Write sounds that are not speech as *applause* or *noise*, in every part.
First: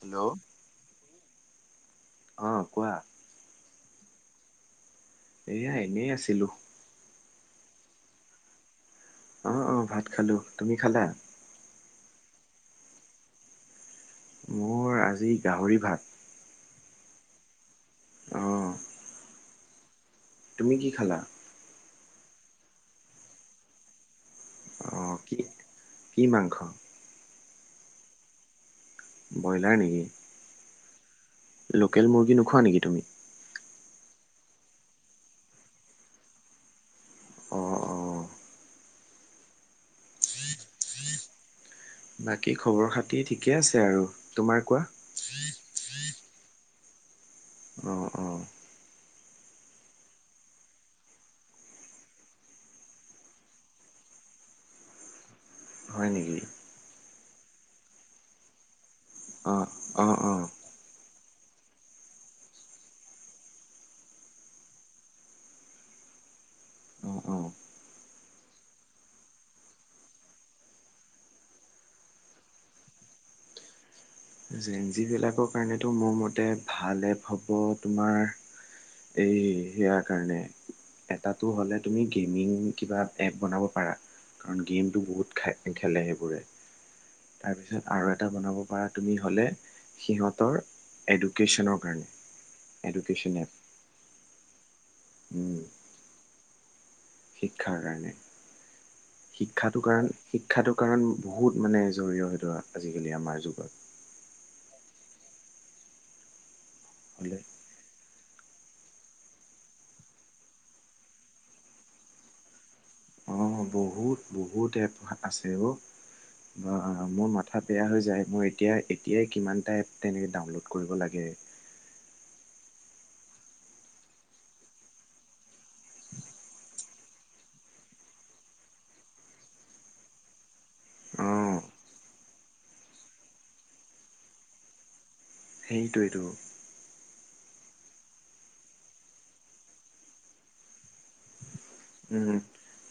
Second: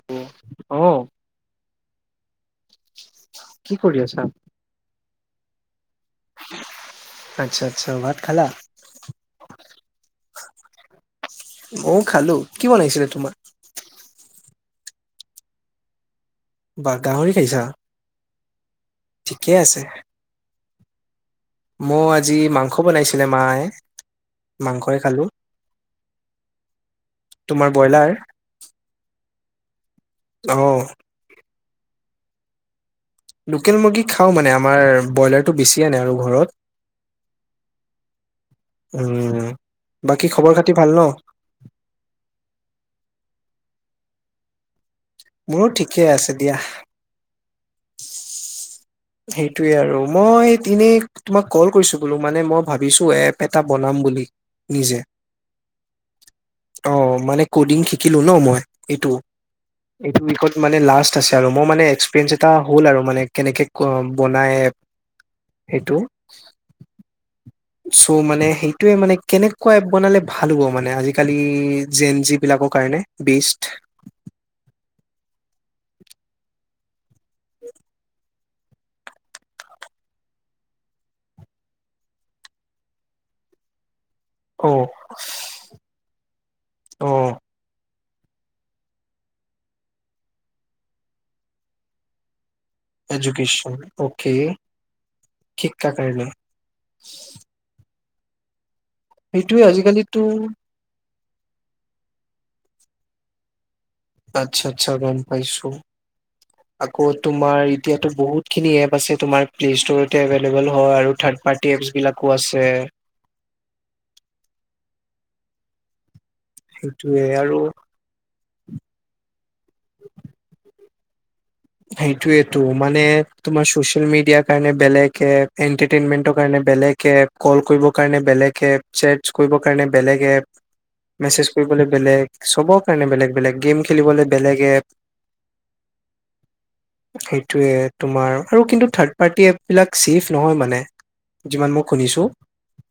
Hello *unintelligible* অ অ কোৱা কি কৰি আছা? এয়া এনেই আছিলো। আচ্ছা আচ্ছা ভাট খালা, অ অ ভাত খালো তুমি খালা? মইও খালো। কি' বনাইছিলে তোমাৰ? মোৰ, আজি গাহৰি ভাত। বা' গাহৰি খাইছা। অ ঠিকে আছে। তুমি কি' খালা? মই আজি মাংস বনাইছিলে, মায়ে। মাংসই অঁ, খালো কি' কি মাংস? তোমাৰ ব্ৰইলাৰ। ব্ৰইলাৰ নেকি? অঁহ। লোকেল মুৰ্গী নোখোৱা নেকি, তুমি? লোকেল মুৰ্গী খাওঁ মানে, আমাৰ ব্ৰইলাৰটো বেছিয়ে আনে আৰু ঘৰত। অঁ, অঁ। উম, বাকী খবৰ- খাতী বাকী' খবৰ খাতি ঠিকে- ঠিকে আছে আৰু তোমাৰ কোৱা? মোৰো ঠিকে আছে দিয়া। অহ, অহ। সেইটোৱে আৰু মই এনেই তোমাক কল কৰিছো বোলো, মানে মই ভাবিছো এপ এটা বনাম বুলি' নিজে। হয়, নেকি। অ মানে ক'ডিং শিকিলো ন' মই। এইটো, অ অ এইটো অ ইকত মানে, লাষ্ট- আৰু, মোৰ মানে এক্সপিৰিয়েঞ্চ এটা হ'ল আৰু, মানে কেনেকে- কৈ বনাই সেইটো? অঁ, অঁ। চ' মানে সেইটোৱে মানে, কেনেকুৱা এপ বনালে ভাল হ'ব মানে, আজিকালি যেন, জোন বিলাকৰ কাৰণে বেষ্ট? যেন, যি বিলাকৰ কাৰণে টো মোৰ মতে ভালে এপ হ'ব, তোমাৰ এই সেয়াৰ কাৰণে, এটা টো হ'লে তুমি গেমিং কিবা, এপ বনাব পাৰা। কাৰণ' অ গেমটো বহুত খেলে সেইবোৰে। অ তাৰপিছত- আৰু এটা বনাব পাৰা- তুমি হ'লে সিহঁতৰ এডুকেশ্যনৰ কাৰণে, এডুকেশ্যন, অকে। উম ঠিক *unintelligible* কাৰণে শিক্ষাৰ কাৰণে সেইটোয়ে শিক্ষাটো কাৰণ আজিকালিতো শিক্ষাটো কাৰণ বহুত মানে জৰিয় সেইটো আজিকালি আমাৰ যুগত আচ্ছা আচ্ছা ৰন পাইছো আকৌ হ'লে তোমাৰ এতিয়াতো বহুত খিনি এপ আছে তোমাৰ প্লে ষ্টৰতে এভেইলেবল হয় আৰু থাৰ্ড পাৰ্টি এপছ বিলাকো আছে অ বহুত বহুত এপ আছে অ সেইটোয়ে মোৰ আৰু মাঠা বেয়া হৈ য়ায মোৰ এতিয়া এতিয়াই কিমানটা এপ এনেই ডাউনলোড কৰিব লাগে সেইটোৱেটো মানে তোমাৰ ছচিয়েল মিডিয়াৰ কাৰণে বেলেগ এপ, এটাৰটেইনমেন্টৰ কাৰণে বেলেগ এপ, কল কৰিবৰ কাৰণে বেলেগ এপ, চেটচ কৰিবৰ কাৰণে বেলেগ এপ, মেছেজ অ' কৰিবৰ কাৰণে বেলেগ চবৰ কাৰণে বেলেগ বেলেগ, গেম খেলিবলৈ বেলেগ এপ সেইটোৱে টো সেইটোৱে তোমাৰ আৰু কিন্তু থাৰ্ড পাৰ্টি এপ বিলাক ছেফ নহয় মানে যিমান মই শুনিছো উম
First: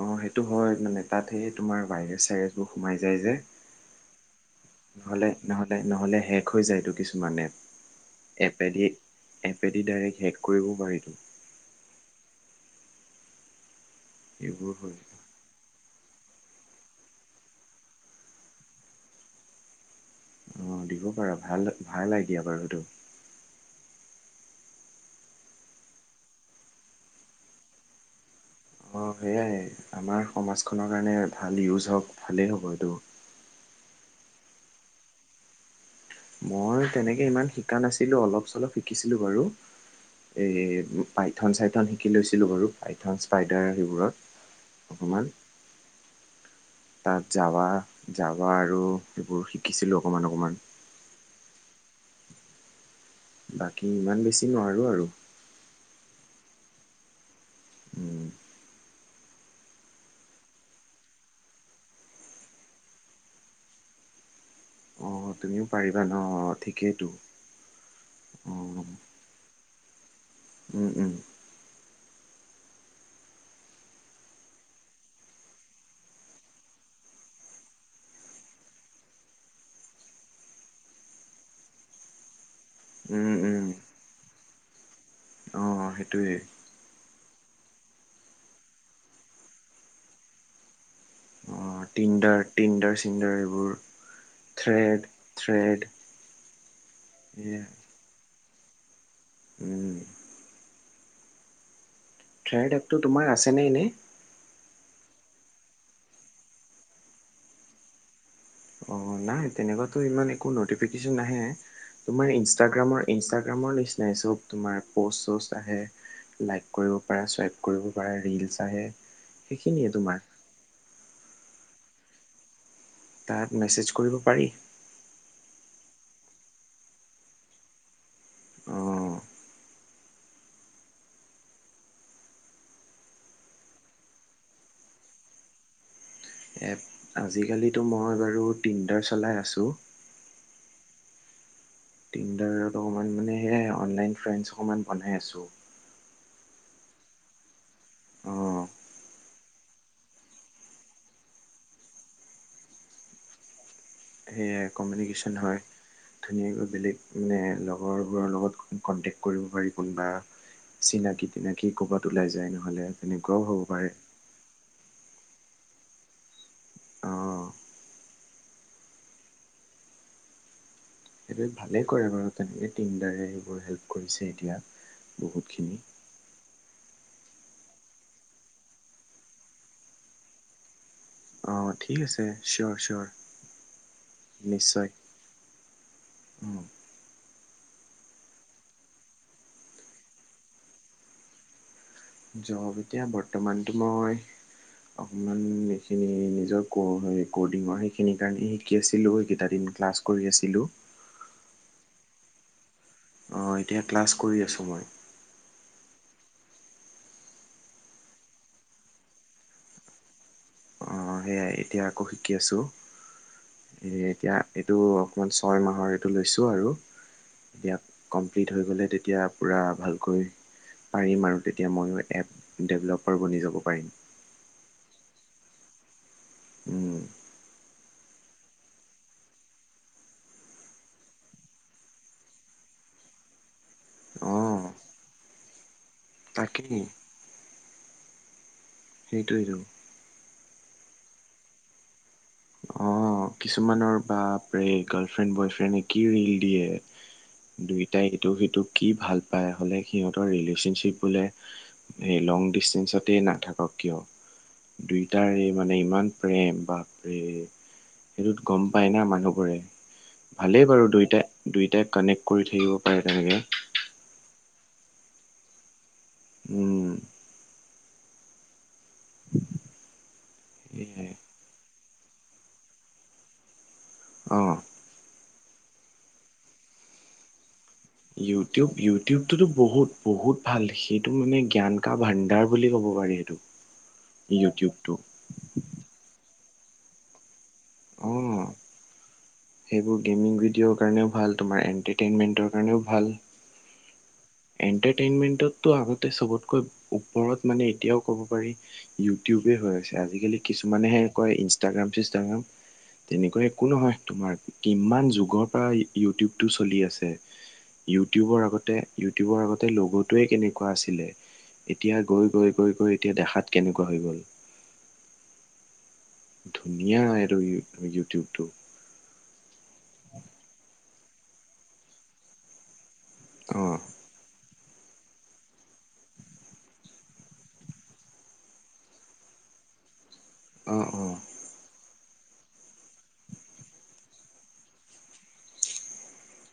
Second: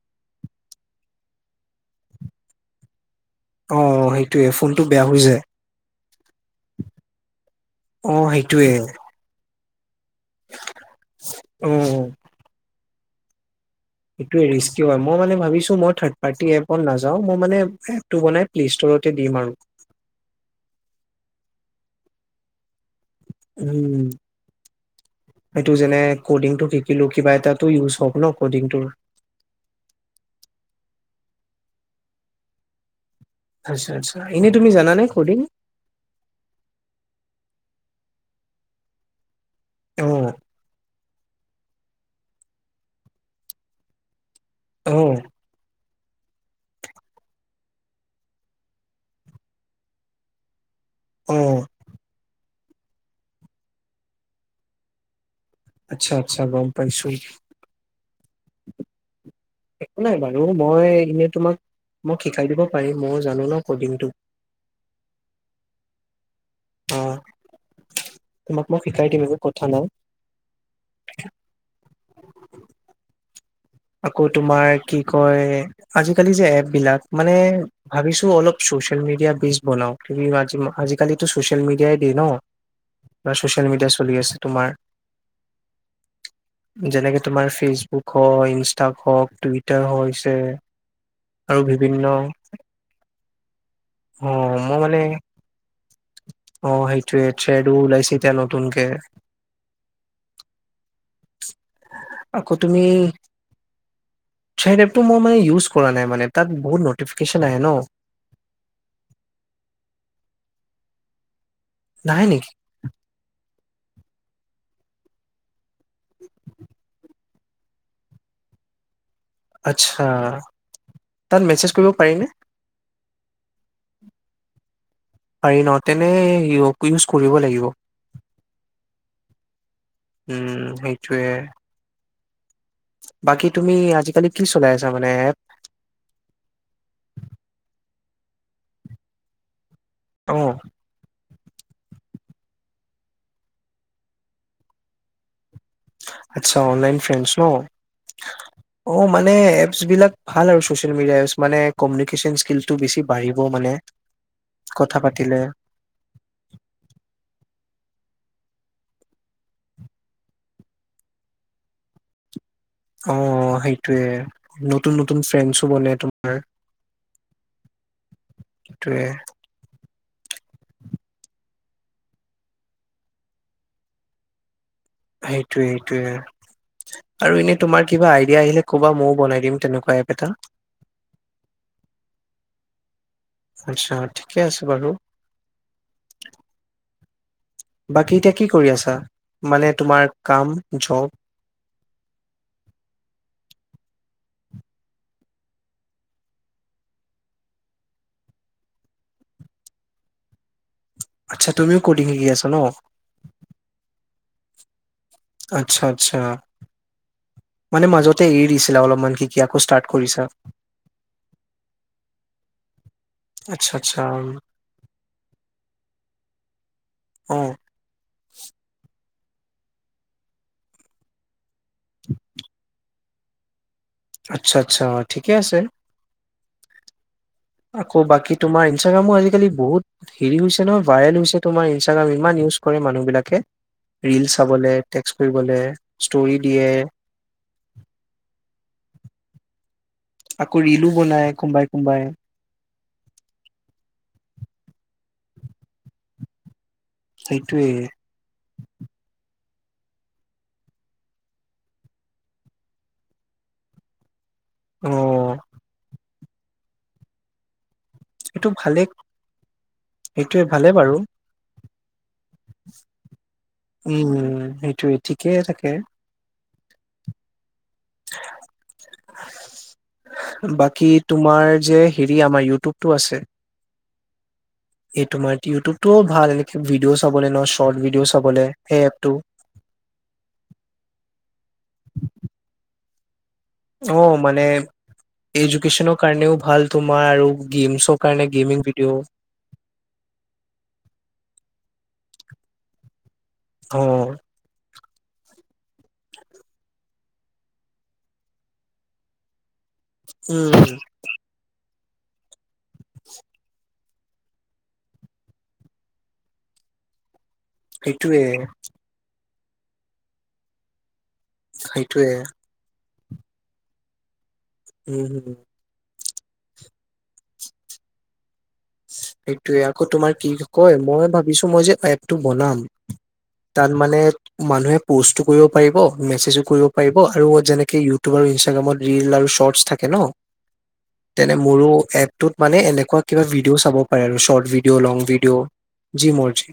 অ সেইটো হয় মানে তাত সেই তোমাৰ ভাইৰেছে ছাইৰেছ টো সোমাই যে যে অ সেইটোয়ে ফোনটো বেয়া হৈ নহলে যায় নহলে নহলে হেক হৈ যায়টো কিছুমান এপ অ সেইটোৱে পেদি ডৰেক শেষ কৰিব পাৰিতো অ সেইটোৱে ৰিস্কি হয় মই মানে ভাবিছো মই থাৰ্ড পাৰ্টি এপত নাযাও মই মানে এপটো বনাই প্লে-ষ্টৰতে দিম আৰু অ দিব পাৰা ভাল ভাল আইদিয়া বাৰু এটো উ এইটো যেনে কডিং টো শিকিলো কিবা এটাটো ইউজ হক ন কডিংটো অঁ সেয়াই আমাৰ সমাজখনৰ কাৰণে ভাল ইউজ হওক ভালেই হ'ব এইটো আচ্ছা আচ্ছা এনেই তুমি জানে কৰ্ডিং মই তেনেকে ইমান শিকা নাছিলো অলপ চলপ শিকিছিলো বাৰু অ' এই পাইথন চাইথন শিকি লৈছিলোঁ বাৰু পাইথন স্পাইডাৰ সেইবোৰত অ' অকণমান তাত যাবা যাবা আৰু এইবোৰ শিকিছিলো অকমান অকমান অ বাকী ইমান বেছি নোৱাৰো আৰু আচ্ছা আচ্ছা গম পাইছো একো নাই বাৰু মই এনেই তোমাক মোক শিকাই দিব পাৰিম মই জানো ন কডিংটো অ তুমিও পাৰিবা ন ঠিকেইতো অ' তোমাক মই অঁ শিকাই দিম একো কথা নাই আকৌ তোমাৰ কি কয় আজিকালি যে এপ বিলাক মানে ভাবিছো অলপ চচিয়েল মিডিয়া বেচ বনাও আজিকালি চচিয়েল মিডিয়াই দেই ন বা ছচিয়েল মিডিয়া চলি আছে তোমাৰ অ', অ' সেইটোৱেই। যেনেকে তোমাৰ ফেচবুক হয় ইনষ্টাক হওক টুইটাৰ হৈছে। আৰু অ' বিভিন্ন টিন্ডাৰ টিন্ডাৰ চিন্ডাৰ এই অ *unintelligible* মই মানে থ্ৰেড থ্ৰেড অ সেই ট্ৰেড এয়া। থ্ৰেড ও ওলাইছে এতিয়া ন নতুনকে উম আকৌ ট্ৰেড তুমি এপটো তোমাৰ আছেনে নে এনে এটো মই মানে ইউচ কৰা নাই মানে তাত বহুত নটিফিকেচন আহে ন। অ' নাই, তেনেকুৱাতো ইমান একো নটিফিকেশ্যন নাহে। নাহে তোমাৰ নেকি ইনষ্টাগ্ৰামৰ ইনষ্টাগ্ৰামৰ নিচিনাই চব। তোমাৰ প'চ চচ আহে। লাইক কৰিব পাৰা স্বাইপ কৰিব পাৰে। ৰিলচ আহে। সেইখিনিয়ে আচছা তোমাৰ তাত মেচেজ কৰিব পাৰিনে? তাক মেছেজ কৰিব পাৰি। পাৰি ন। তেনে ইউক-ইউজ কৰিব লাগিব। অ' উম সেইটোয়ে। বাকী তুমি আজিকালি কি চলাই আছা মানে এপ এপ আজিকালিতো মই বাৰু তিন্দাৰ চলাই আছো। অ তিনদাৰত অকণমান মানে সেয়াই অনলাইন ফ্ৰেন্ডছ অকণমান বনাই আছোঁ। আচ্ছা অনলাইন ফ্ৰেণ্ডছ ন। অ' অ' মানে ইউচ বিলাক ভাল আৰু চচিয়েল মিডিয়া ইউচ্ মানে কমিউনিকেশ্যন স্কিলটো বেছি বাঢ়িব মানে। সেয়ে কথা কমিউনিকেশ্যন পাতিলে হয়। ধুনীয়াকৈ বেলেগ মানে লগৰবোৰৰ লগত কনটেক্ট কৰিব পাৰি কোনোবা চিনাকি তিনাকি ক'ৰবাত ওলাই যায় ন। অ', অ' সেইটোয়ে নতুন নতুন ফ্ৰেন্ডছ *unintelligible* অ এটোৱে সেইটোৱে ভালে কৰে বাৰু তেনেকে টিন্দাৰে সেইবোৰ হেল্প কৰিছে এতিয়া। সেইটোৱে বহুতখিনি। সেইটোৱে আৰু এনে তোমাৰ কিবা আইডিয়া আহিলে ক'বা। ময়ো বনাই দিম তেনেকুৱা এপ এটা। অঁ ঠিক আছে চিয়'ৰ আচ্ছা ঠিকে চিয়'ৰ আছে বাৰু নিশ্চয় ও। বাকী এতিয়া কি কৰি আছা মানে তোমাৰ কাম জব। জব এতিয়া বৰ্তমানতো মই অকণমান এইখিনি নিজৰ ক-ক'ৰ্ডিঙৰ সেইখিনিৰ কাৰণে শিকি আছিলোঁ এইকেইটা দিন ক্লাছ কৰি আছিলোঁ। আচ্ছা তুমিও ক'ৰ্ডিঙ শিকি আছ ন। অ এতিয়া ক্লাছ কৰি আছো মই। আচ্ছা-আচ্ছা মানে মাজতে এৰি দিছিলা অলপমান কি কি আকৌ ষ্টাৰ্ট কৰিছা। অ সেয়াই এতিয়া আকৌ শিকি আছোঁ আচ্ছা এ আচ্ছা এতিয়া এইটো অকণমান ছয় মাহৰ এইটো লৈছোঁ আৰু অ ইয়াক কমপ্লিট হৈ গ'লে তেতিয়া- পূৰা ভালকৈ পাৰিম আৰু। তেতিয়া ময়ো এপ ডেভেলপ- অ ভনী যাব পাৰিম। আচ্ছা আচ্ছা ঠিকে আছে। উম। আকৌ বাকী তোমাৰ ইনষ্টাগ্ৰামো আজিকালি বহুত হেৰি হৈছে নহয় ভাইৰেল হৈছে তোমাৰ ইনষ্টাগ্ৰাম ইমান ইউজ কৰে মানুহ বিলাকে। ৰিল অঁ চাবলে দে। ইউজ কৰিবলে- ষ্টৰী তাকেই দিয়ে- সেইটোৱেই যাওঁ। আকৌ ৰিলো বনাই কোনোবাই-কোনোবাই। অ কিছুমানৰ বাপৰেই গাৰ্ল ফ্ৰেণ্ড বয় ফ্ৰেণ্ডে কি ৰিল দিয়ে। সেইটোয়ে দুইটাই এইটো সিটো কি ভাল- পায় হ'লে সিহঁতৰ ৰিলেশ্যনশ্বিপ বোলে সেই লং ডিচষ্টেঞ্চতেই নাথাকক কিয়। অ দুইটাৰে এই মানে ইমান- প্ৰেম বা - এই- সেইটোত এইটো গম ভালে পাই না মানুহবোৰে সেইটোয়ে ভালেই ভালে বাৰু দুইটাই-দুইটাই- কানেক্ট। কৰি থাকিব পাৰে তেনেকে। টো ঠিকেই থাকে। উম। বাকী সেয়াই তোমাৰ যে- হেৰি আমাৰ ইউটিউবটো আছে। অ এইটো মাৰ- ইউটিবটোও ভাল ভিডিঅ' চাবলৈ নোচ- ইউটিউব- ইউটিউবটোতো বহুত-বহুত ভাল সেইটো মানে জ্ঞান কা ভাণ্ডাৰ বুলি ক'ব- পোৱাৰ সেইটো। অ মানে ইউটিউবটো এডুকেশ্বন ন কাৰণেও- ভাল তোমাৰ আৰু? গেমছৰ অ কাৰণে গেমিং ভিডিঅ' সেইবোৰ গেমিং ভিডিঅ'ৰ কাৰণেও ভাল তোমাৰ এণ্টাৰটেইনমেণ্টৰ কাৰণেও ভাল। অ এণ্টাৰটেইনমেণ্টততো আহোঁতে চবতকৈ ওপৰত মানে এতিয়াও ক'ব পাৰি ইউটিউব। সেইটোৱেই হৈ আছে আজিকালি উম কিছুমানেহে কয় ইনষ্ট ইষ্টাগ্ৰাম ফিষ্টাগ্ৰাম তেনেকুৱা একো নহয় তোমাৰ কিমান যুগৰ পৰা ইউটিউবটো চলি আছে। সেইটোয়ে ইউটিউবৰ আগতে। ইউটিউবৰ আগতে লগ'টোৱেই কেনেকুৱা আছিলে এতিয়া সেইটোয়ে গৈ গৈ গৈ গৈ এতিয়া দেখাত কেনেকুৱা হৈ গ'ল উম হম ধুনীয়া এইটো ইউ - ইউটিউবটো। সেইটোয়ে আকৌ তোমাৰ কি কয় মই ভাবিছো মই যে এপটো বনাম। তাত অ', মানে, মানুহে পষ্টো কৰিব পাৰিব, মেছেজো কৰিব পাৰিব, আৰু যেনেকে ইউটিউব আৰু ইনষ্টাগ্ৰামত ৰিল আৰু ছৰ্টছ থাকে ন! অ', অ', তেনে মোৰো এক তোত মানে এনেকুৱা কিবা ভিদ ভিডিঅ'ও চাব পাৰে আৰু ছৰ্ট ভিডিঅ' লং ভিডিঅ' যি মৰ্জি।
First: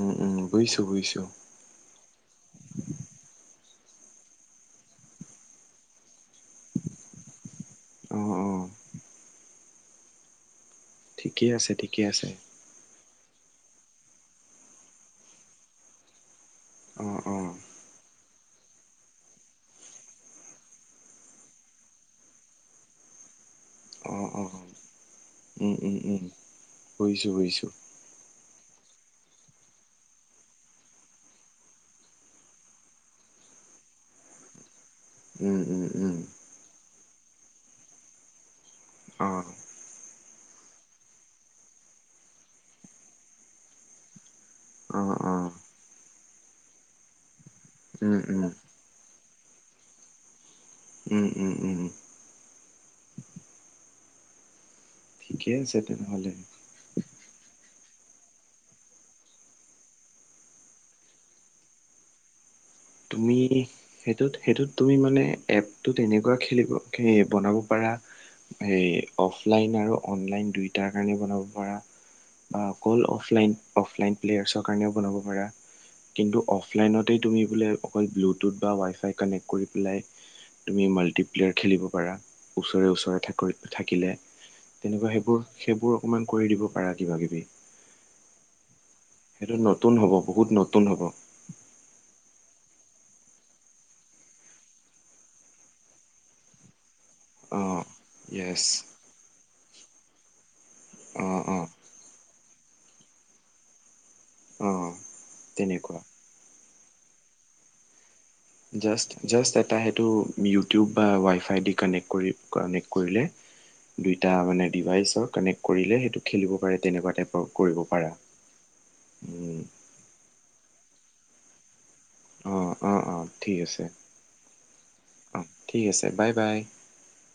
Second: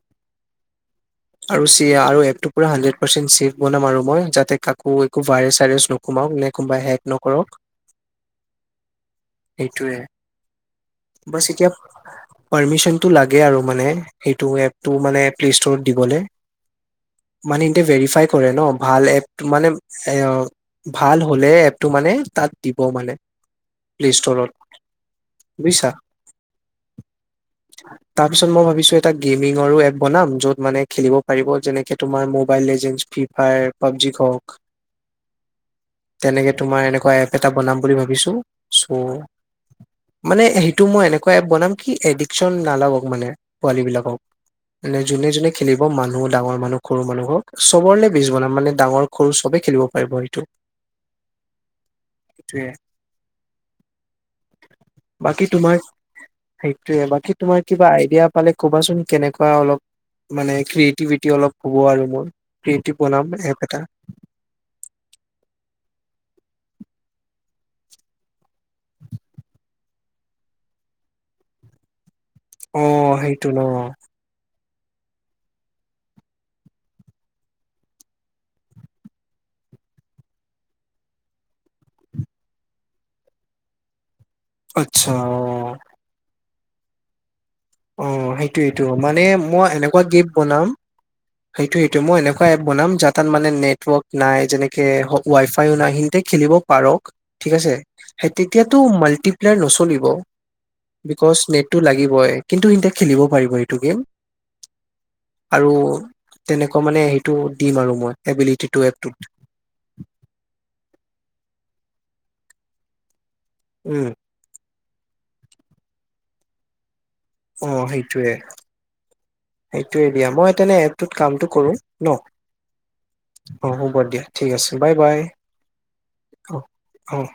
উম, উম, বুজিছো বুজিছো আৰু চিয়া আৰু এপটো পোৰা হাণ্ড্ৰেড পাৰ্চেন্ট চেফ। বনাম আৰু মই যাতে কাকো একো ভাইৰেছ চাইৰেছ নুকোমাওক নে কোনোবাই হেক নকৰক। অ অ। এইটোৱে। বাছ ঠিকেই এতিয়া, আছে ঠিকেই আছে পাৰ্মিশ্বন। তোক লাগে আৰু মানে সেইটো এপটো মানে প্লেষ্টৰত দিবলে। অ', অ', মানে এটে ভেৰিফাই কৰে ন, ভাল এপ মানে এ ভাল হলে এপটো মানে তাত দিব মানে। প্লে'ষ্টৰত। উ-উ-উ বুইছো বুইছোঁ। তাৰপিছত মই ভাবিছো এটা গেমিংৰো এপ বনাম য'ত মানে খেলিব পাৰিব যেনেকে তোমাৰ মোবাইল লেজে ফ্ৰী ফায়াৰ পাবজিক হওক উম, উম, উম, তেনেকে তোমাৰ এনেকুৱা এক। এটা বনাম বুলি ভাবিছো। ছ' অ', মানে সেইটো মই এনেকুৱা এপ বনাম কি এডিকশ্বন নালাগক মানে, পোৱালী বিলাকক। মানে অ', যুনে যুনে অ', খেলিব মান বহু ডাঙৰ মানুহ সৰু মানুহক চবৰলে উম, বীজ বনাম উম, মানে ডাঙৰ সৰু চবেই খেলিব পাৰিব সেইটো উম-উম-উম-উম ইটোৱে বাকী ঠিকে আছে তোমাৰ তেনেহ'লে সেইটোৱে বাকী তোমাৰ কিবা আইডিয়া পালে ক'বাচোন কেনেকুৱা অলপ মানে ক্ৰিয়েটিভিটি অলপ হ'ব আৰু মোৰ ক্ৰিয়েটিভ বনাম তুমি এপ এটা সেইটোত - সেইটোত তুমি মানে এপটোত এনেকুৱা খেলিব খিনি বনাব পাৰা হেই অফলাইন আৰু অনলাইন দুইটাৰ কাৰণে বনাব পাৰা বা অ অকল সেইটো অফলাইন ন - অফলাইন প্লেয়াৰছক কাৰণেও বনাব পাৰা কিন্তু অফলাইনতেই তুমি বোলে অকল ব্লুটুথ বা ৱাইফাই কানেক্ট কৰি পেলাই তুমি মাল্টিপ্লেয়াৰ খেলিব পাৰা ওচৰে ওচৰে থাক ঐ থাকিলে আচ্ছা তেনেকুৱা অ সেইবোৰ- সেইবোৰ অকমান কৰি দিব পাৰা কিবা কিবি অ সেইটোৱে টো মানে সেইটো মই নতুন এনেকুৱা হ'ব গিফ্ট বহুত বনাম নতুন হ'ব সেইটো সেইটো মই এনেকুৱা এপ বনাম যা তাত মানে নেটৱৰ্ক নাই যেনেকে হক ৱাই ফাইও নাই হিংতে খেলিব পাৰক। ঠিক আছে অঁ সেই য়েছ তেতিয়াতো মাল্টিপ্লেয়াৰ নচলিব বিকজ অঁ অঁ নেটটো লাগিবই কিন্তু *inaudible* খেলিব পাৰিব এইটো গেম অ আৰু তেনেকুৱা তেনেকুৱা মানে সেইটো দিম আৰু মই এবিলিটিটো এপটোত জাষ্ট- জাষ্ট এটা সেইটো ইউটিউব বা ৱাইফাই ডি কানেক্ট কৰি কানেক্ট কৰিলে উম দুইটা মানে ডিভাইচৰ কানেক্ট কৰিলে সেইটো খেলিব পাৰে তেনেকুৱা টাইপ অ সেইটোৱে উম, - সেইটোৱে দিয়া মই তেনে টোত কামটো কৰো ন অ', অ', অ', ঠিক অঁ আছে হ'ব দিয়া ঠিক আছে বাই-বাই অ', ঠিক আছে বাই অঁ বাই। - অঁ